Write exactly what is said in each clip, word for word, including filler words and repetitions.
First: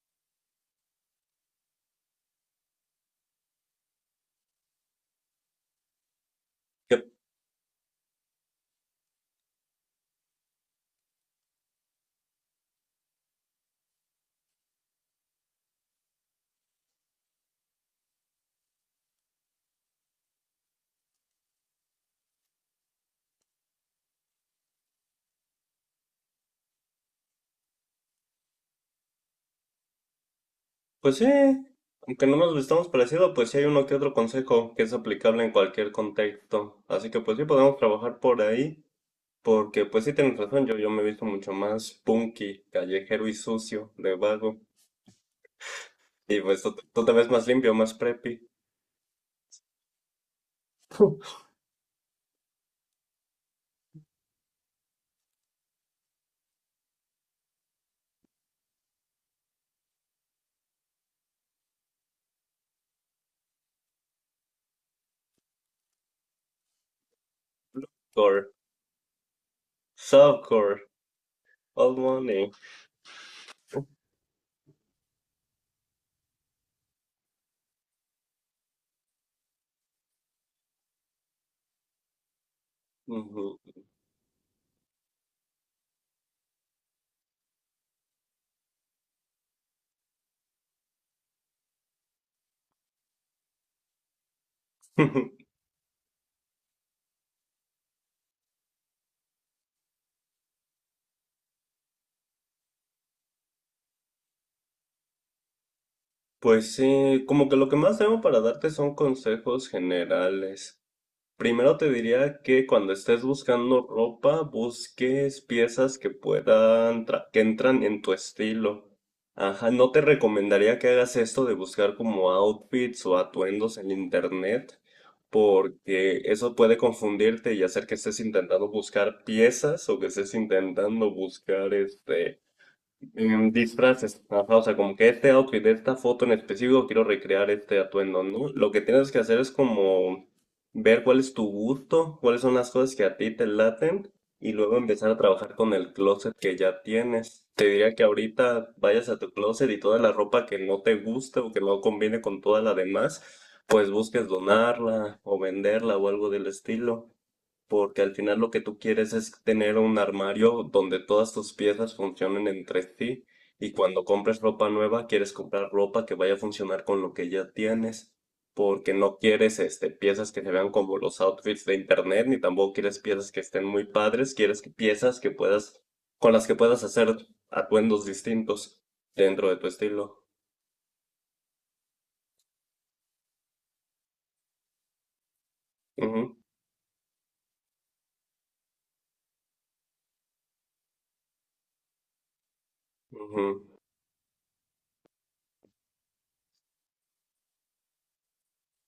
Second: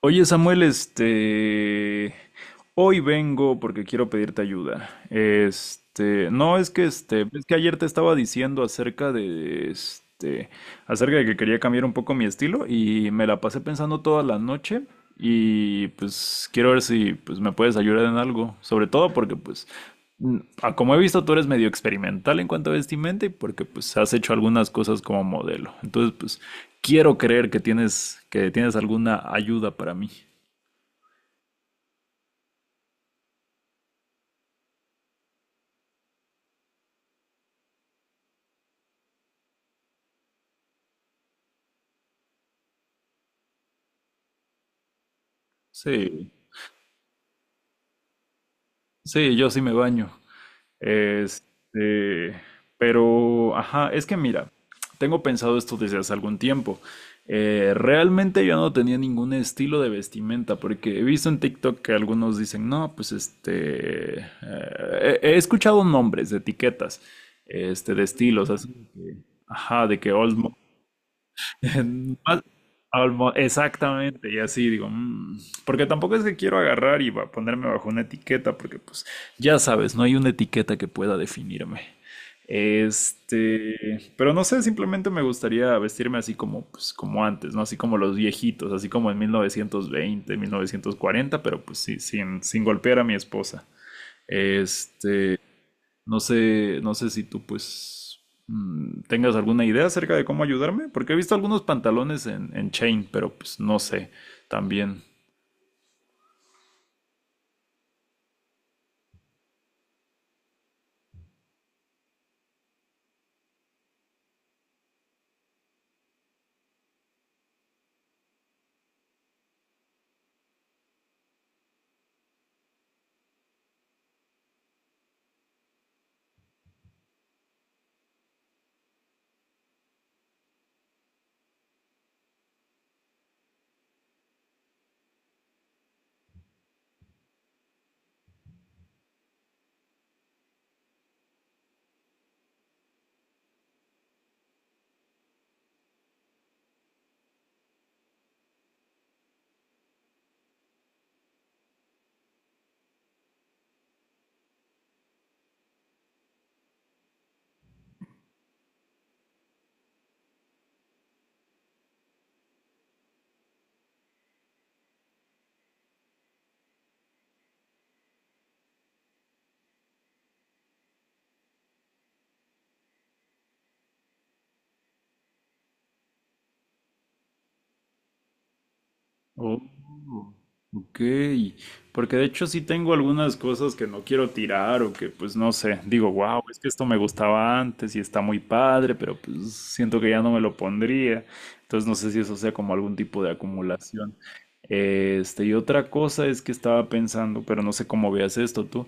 Oye, Samuel, este... hoy vengo porque quiero pedirte ayuda. Este, no es que Que, este, es que ayer te estaba diciendo acerca de este, acerca de que quería cambiar un poco mi estilo y me la pasé pensando toda la noche, y pues quiero ver si pues me puedes ayudar en algo, sobre todo porque pues mm, a como he visto tú eres medio experimental en cuanto a vestimenta y porque pues has hecho algunas cosas como modelo. Entonces, pues quiero creer que tienes que tienes alguna ayuda para mí. pues sí, aunque no nos vistamos parecido, pues sí hay uno que otro consejo que es aplicable en cualquier contexto. Así que pues sí podemos trabajar por ahí, porque pues sí tienes razón, yo, yo me he visto mucho más punky, callejero y sucio, de vago. Sí, Y pues tú, tú te ves más limpio, más preppy, sí, yo sí me baño. Este, pero, ajá, es que mira, tengo pensado esto desde hace algún tiempo. Eh, realmente yo no tenía ningún estilo de vestimenta, porque he visto en TikTok que algunos dicen, no, pues este, eh, he, he escuchado nombres de etiquetas, este, de core, estilos, así que, ajá, de que old, softcore, old Más- money. al mo- Exactamente, y así digo, "Mm", porque tampoco es que quiero agarrar y va- ponerme bajo una etiqueta, porque pues ya sabes, no hay una etiqueta que pueda definirme. Ujú. Este, pero no sé, simplemente me gustaría vestirme así como, pues, como antes, ¿no? Así como los viejitos, así como en mil novecientos veinte, mil novecientos cuarenta, pero pues sí, sin, sin golpear a mi esposa. Este, no sé, no sé si tú pues mm, tengas alguna idea acerca de cómo ayudarme, porque he visto algunos pantalones en, en chain, pero pues no sé también. Pues sí, como que lo que más tengo para darte son consejos generales. Primero te diría que cuando estés buscando ropa, busques piezas que puedan, tra- que entran en tu estilo. Ajá, no te recomendaría que hagas esto de buscar como outfits o atuendos en internet, porque eso puede confundirte y hacer que estés intentando buscar piezas o que estés intentando buscar este en disfraces, ajá, o sea, como que este outfit de esta foto en específico quiero recrear este atuendo, ¿no? Lo que tienes que hacer es como ver cuál es tu gusto, cuáles son las cosas que a ti te laten y luego empezar a trabajar con el closet que ya tienes. Te diría que ahorita vayas a tu closet y toda la ropa que no te guste o que no conviene con toda la demás, pues busques donarla o venderla o algo del estilo porque al final lo que tú quieres es tener un armario donde todas tus piezas funcionen entre sí y cuando compres ropa nueva quieres comprar ropa que vaya a funcionar con lo que ya tienes, porque no quieres este piezas que se vean como los outfits de internet ni tampoco quieres piezas que estén muy padres, quieres que- piezas que puedas con las que puedas hacer atuendos distintos dentro de tu estilo. Oh, ok. Porque de hecho sí tengo algunas cosas que no quiero tirar o que pues no sé, digo, Ujú, wow, es que esto me gustaba antes y está muy padre, pero pues siento que ya no me lo pondría. Entonces no sé si eso sea como algún tipo de ujú, acumulación. Este, y otra cosa es que estaba pensando, pero no sé cómo veas esto tú.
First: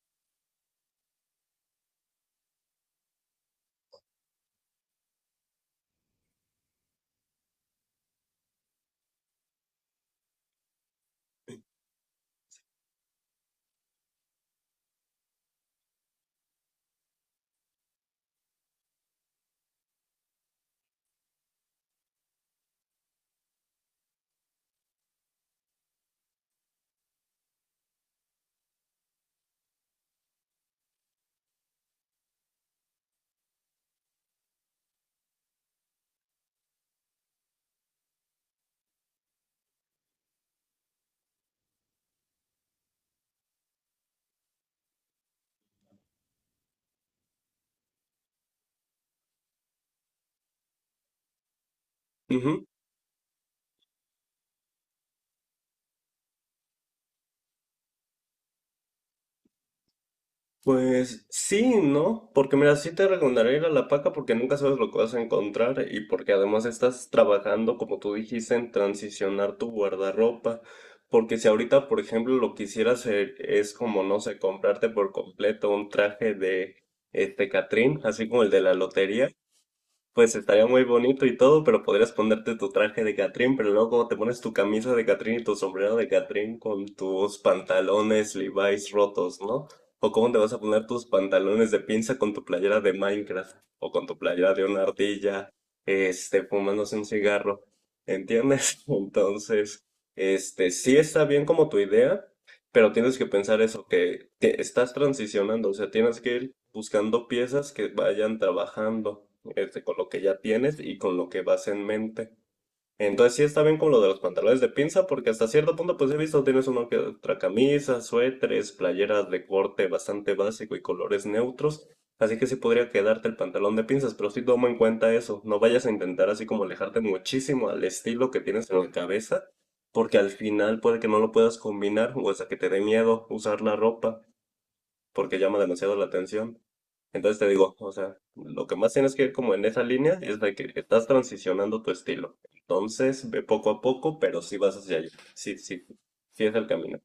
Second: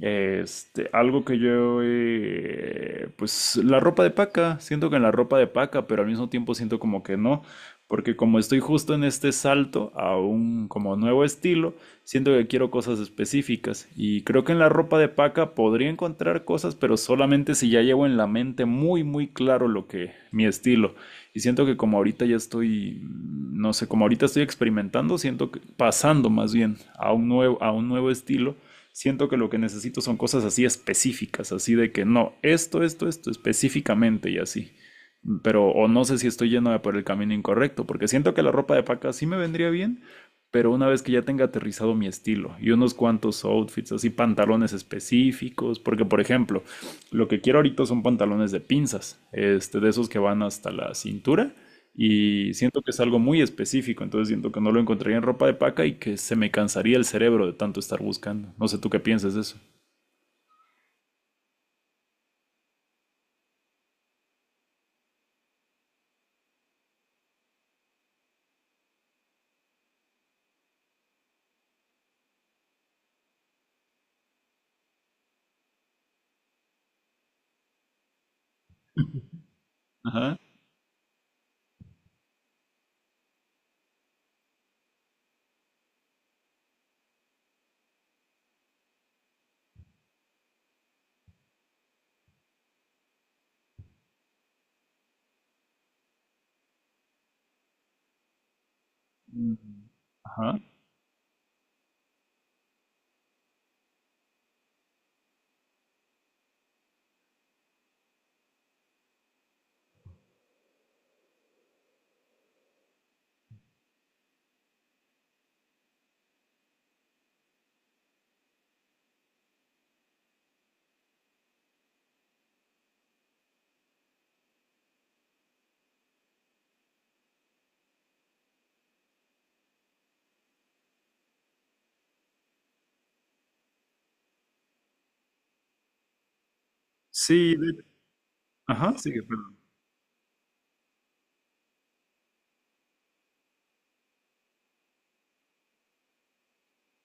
Este, algo que yo, eh, pues la ropa de paca, siento que en la ropa de paca, pero al mismo tiempo siento como que no, porque como estoy justo en este salto a un como nuevo estilo, siento que quiero cosas específicas y creo que en la ropa de paca podría encontrar cosas, pero solamente si ya llevo en la mente muy muy claro lo que mi estilo. Y siento que como ahorita ya estoy, no sé, como ahorita estoy experimentando, siento que pasando más bien a un nuevo a un nuevo estilo, siento que lo que necesito son cosas así específicas, así de que no, esto, esto, esto específicamente y así. Pero, o no sé si estoy yéndome por el camino incorrecto, porque siento que la ropa de paca sí me vendría bien, pero una vez que ya tenga aterrizado mi estilo y unos cuantos outfits, así pantalones específicos, porque por ejemplo, lo que quiero ahorita son pantalones de pinzas, este, de esos que van hasta la cintura, y ujú. siento que es algo muy específico, entonces siento que no lo encontraría en ropa de paca y que se me cansaría el cerebro de tanto estar buscando. No sé tú qué piensas de eso. Pues sí, ¿no? Porque mira, sí te recomendaría ir a La Paca porque nunca sabes lo que vas a encontrar y porque además estás trabajando, como tú dijiste, en transicionar tu guardarropa. Porque si ahorita, por ejemplo, lo que quisieras eh, es como, no sé, comprarte por completo un traje de este Catrín, así como el de la lotería, pues Ajá. estaría muy bonito y todo, pero podrías ponerte tu traje de Catrín, pero luego como te pones tu camisa de Catrín y tu sombrero de Catrín con tus pantalones Levi's rotos, ¿no? O cómo te vas a poner tus pantalones de pinza con tu playera de Minecraft o con tu playera de una ardilla, este, fumándose un cigarro, ¿entiendes? Entonces, Mm. Ajá. este, sí está bien como tu idea, pero tienes que pensar eso, que te- estás transicionando, o sea, tienes que ir buscando piezas que vayan trabajando, este, con lo que ya tienes y con lo que vas en mente. Entonces sí está bien como lo de los pantalones de pinza, porque hasta cierto punto pues he visto tienes uno que otra camisa, suéteres, playeras de corte bastante básico y colores neutros, así que sí podría quedarte el pantalón de pinzas, pero sí toma en cuenta eso, no vayas a intentar así como alejarte muchísimo al estilo que tienes en la cabeza, porque al final puede que no lo puedas combinar o hasta que te dé miedo usar la ropa porque llama demasiado la atención. Entonces te Sí, digo, de- o sea, lo que más ajá, tienes sigue, que ir como perdón. en esa línea es de que estás transicionando tu estilo. Entonces, ve poco a poco, pero sí vas hacia allá. Sí, sí, sí es el camino.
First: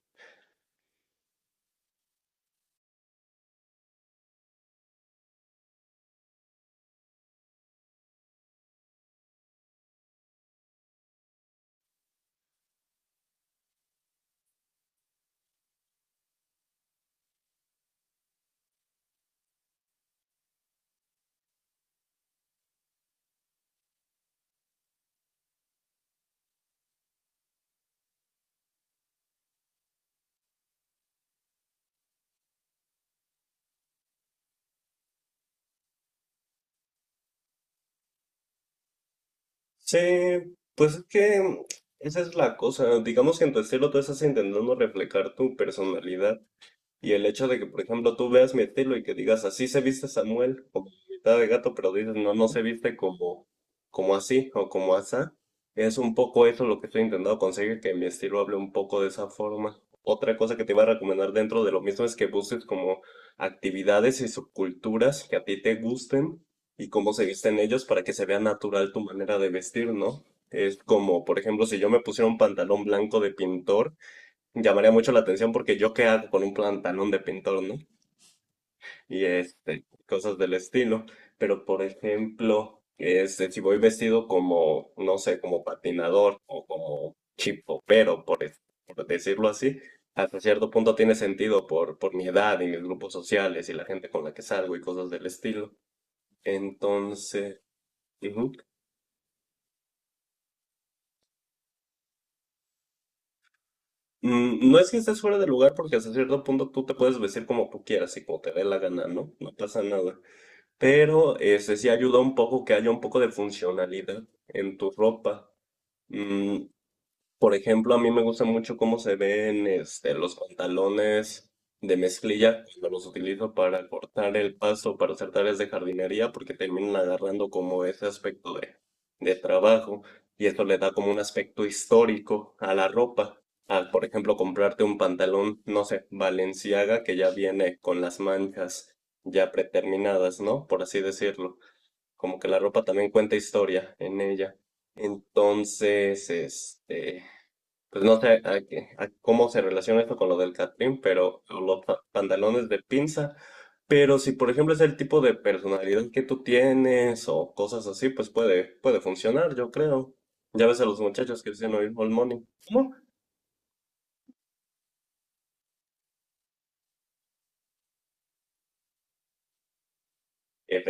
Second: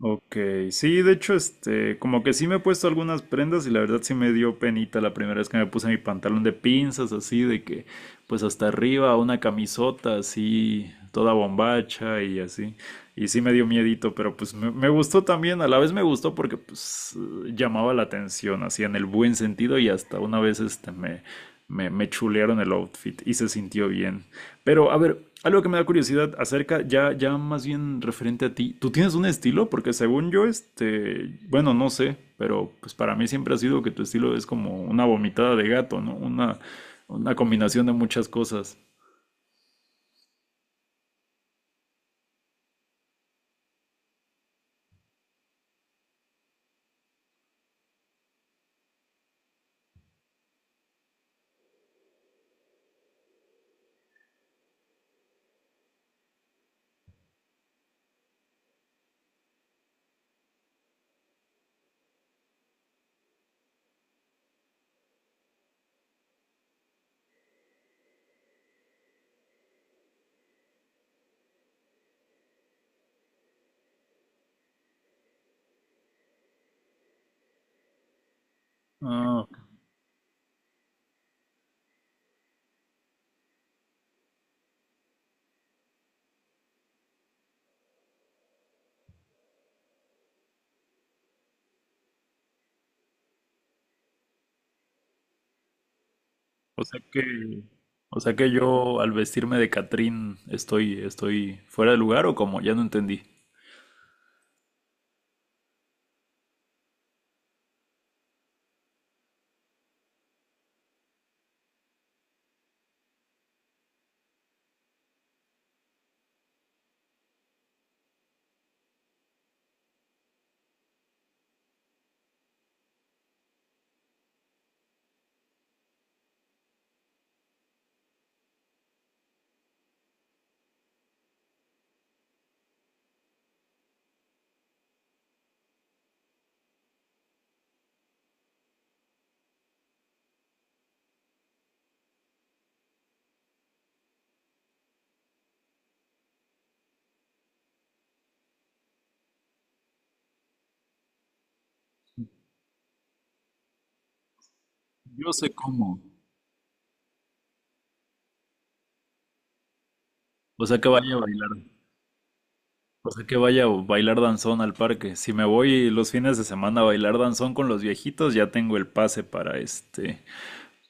Ok, sí, de hecho, este, como que sí me he puesto algunas prendas y la verdad sí me dio penita la primera vez que me puse mi pantalón de pinzas, así de que, pues hasta arriba, una camisota así, toda bombacha y así. Y sí me dio miedito, pero pues me, me gustó también, a la vez me gustó porque pues eh, llamaba la atención, así en el buen sentido, y hasta una vez este me, me, me chulearon el outfit y se sintió bien. Pero, a ver, algo que me da curiosidad acerca, ya, ya más bien referente a ti, ¿tú tienes un estilo? Porque según yo, este, bueno, no sé, pero pues para mí siempre ha sido que tu estilo es como una vomitada de gato, ¿no? Una, una combinación de muchas cosas. Sí, pues es que esa es la cosa. Digamos que en tu estilo tú estás intentando reflejar tu personalidad. Y el hecho de que, por ejemplo, tú veas mi estilo y que digas, así se viste Samuel, como mitad de gato, pero dices, no, no se viste como, como así o como asá, es un poco eso lo que estoy intentando conseguir, que mi estilo hable un poco de esa forma. Otra cosa que te iba a recomendar dentro de lo mismo es que busques como actividades y subculturas que a ti te gusten y cómo se visten ellos para que se vea natural tu manera de vestir, ¿no? Es como, por ejemplo, si yo me pusiera un pantalón blanco de pintor, llamaría mucho la atención porque yo qué hago con un pantalón de pintor, ¿no? Y Ah, este, cosas del estilo. Pero por ejemplo, este, si voy vestido como, no sé, como patinador o como chipopero, por, es- por decirlo así, hasta cierto punto tiene sentido por, por mi edad y mis grupos sociales y la gente con la que salgo y cosas del estilo. o sea Entonces, que, o sea que ujú. yo al vestirme de Catrín estoy, estoy fuera de lugar o como, ya no entendí. Mm, no es que estés fuera de lugar porque hasta cierto punto tú te puedes vestir como tú quieras y como te dé la gana, ¿no? No pasa nada. Pero este sí ayuda un poco que haya un poco de funcionalidad en tu ropa. Mm, por ejemplo, a mí me gusta mucho cómo se ven este, los pantalones de mezclilla cuando los utilizo para cortar el pasto, para hacer tareas de jardinería, porque terminan agarrando como ese aspecto de, de trabajo y esto le da como un aspecto histórico a la ropa. Al, por ejemplo, comprarte un pantalón, no sé, Balenciaga, que ya viene con las manchas ya preterminadas, ¿no? Por así decirlo. Como que la ropa también cuenta historia en ella. Entonces, este... Pues no sé a qué- a cómo se relaciona esto con lo del catrín, pero o los pa- pantalones de pinza. Pero si, por ejemplo, es el tipo de Yo sé cómo. personalidad que tú tienes o cosas así, pues puede, puede funcionar, yo creo. Ya O sea ves a que los vaya a muchachos que bailar. dicen oír All Money. ¿Cómo? O sea que vaya a bailar danzón al parque. Si me voy los fines de semana a bailar danzón con los viejitos, ya tengo el pase para este,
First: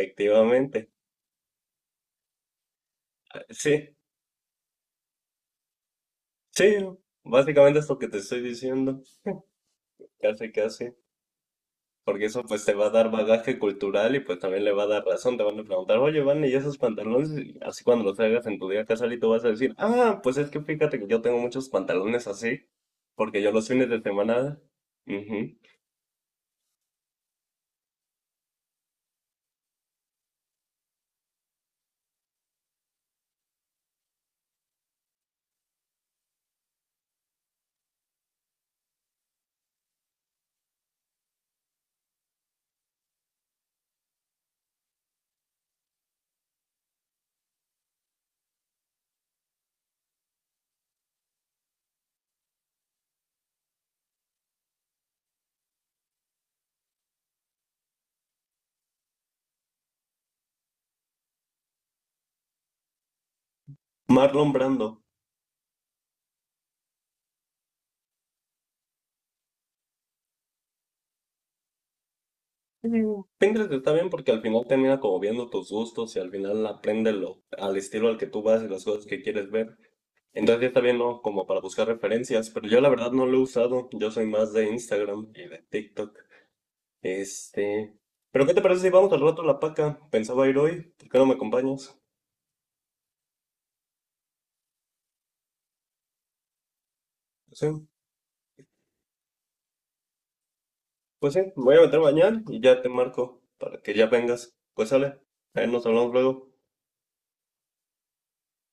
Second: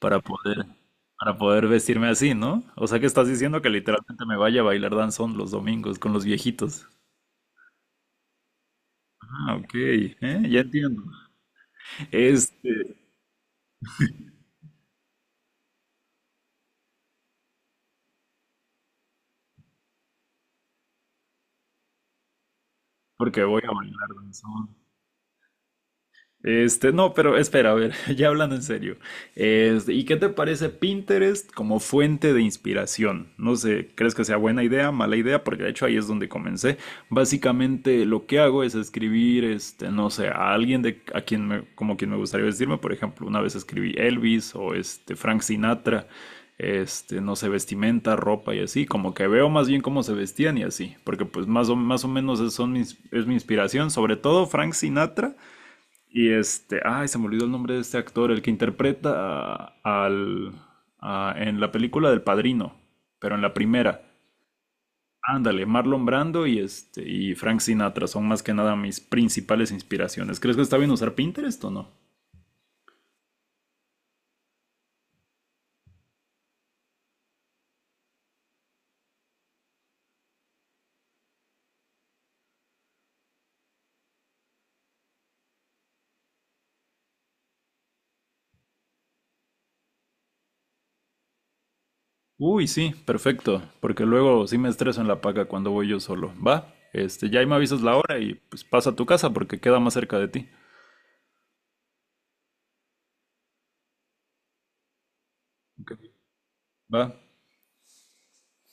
para poder, para poder vestirme así, ¿no? O sea que estás diciendo que Sí, literalmente me vaya a bailar danzón los domingos con los sí, viejitos. básicamente es lo que te estoy diciendo. Ah, ok, eh, Casi, ya casi. entiendo. Porque eso pues te va a Este, dar bagaje cultural y pues también le va a dar razón. Te van a preguntar, oye, Van, ¿y esos pantalones? Y así cuando los hagas en tu día casual y tú vas a decir, ah, pues es que fíjate que yo tengo muchos pantalones así, porque Porque yo voy los a fines de bailar semana... danzón. Ujú. Este, no, pero espera, a ver, ya hablando en serio. Este, ¿y qué te parece Pinterest como fuente de inspiración? No sé, ¿crees que sea buena idea, mala idea? Porque de hecho ahí es donde comencé. Básicamente lo que hago es escribir, este, no sé, a alguien de a quien me, como quien me gustaría vestirme. Por ejemplo, una vez escribí Elvis o este Frank Sinatra, este, no sé, vestimenta, ropa y así. Como que veo más bien cómo se vestían y así, porque pues más o más o menos es, son mis- es mi inspiración, sobre todo Frank Sinatra. Y este, ay, se me olvidó el nombre de este actor, el que interpreta a- al, a- en la película del Padrino, pero en la primera. Marlon Brando. Ándale, Marlon Brando y este y Frank Sinatra son más que nada mis principales inspiraciones. ¿Crees que está bien usar Pinterest o no? Mm, Pinterest está bien porque al final termina como viendo tus gustos y al final aprende lo, al estilo al que tú vas y las cosas que quieres ver. Entonces ya está bien, ¿no? Como para buscar referencias, pero yo la verdad no lo he usado. Yo soy más de Instagram y de TikTok. Este. Pero ¿qué te parece si vamos al rato a la paca? Pensaba ir hoy, ¿por qué no me acompañas? Uy, sí, perfecto, porque luego sí me estreso en la paga cuando voy yo solo. Va, este, ya ahí me avisas Sí, la hora y pues pasa a tu casa porque queda más cerca de ti. pues sí, me voy a meter mañana y ya te marco para que ya vengas. Pues sale, ahí nos Ok, hablamos luego. va.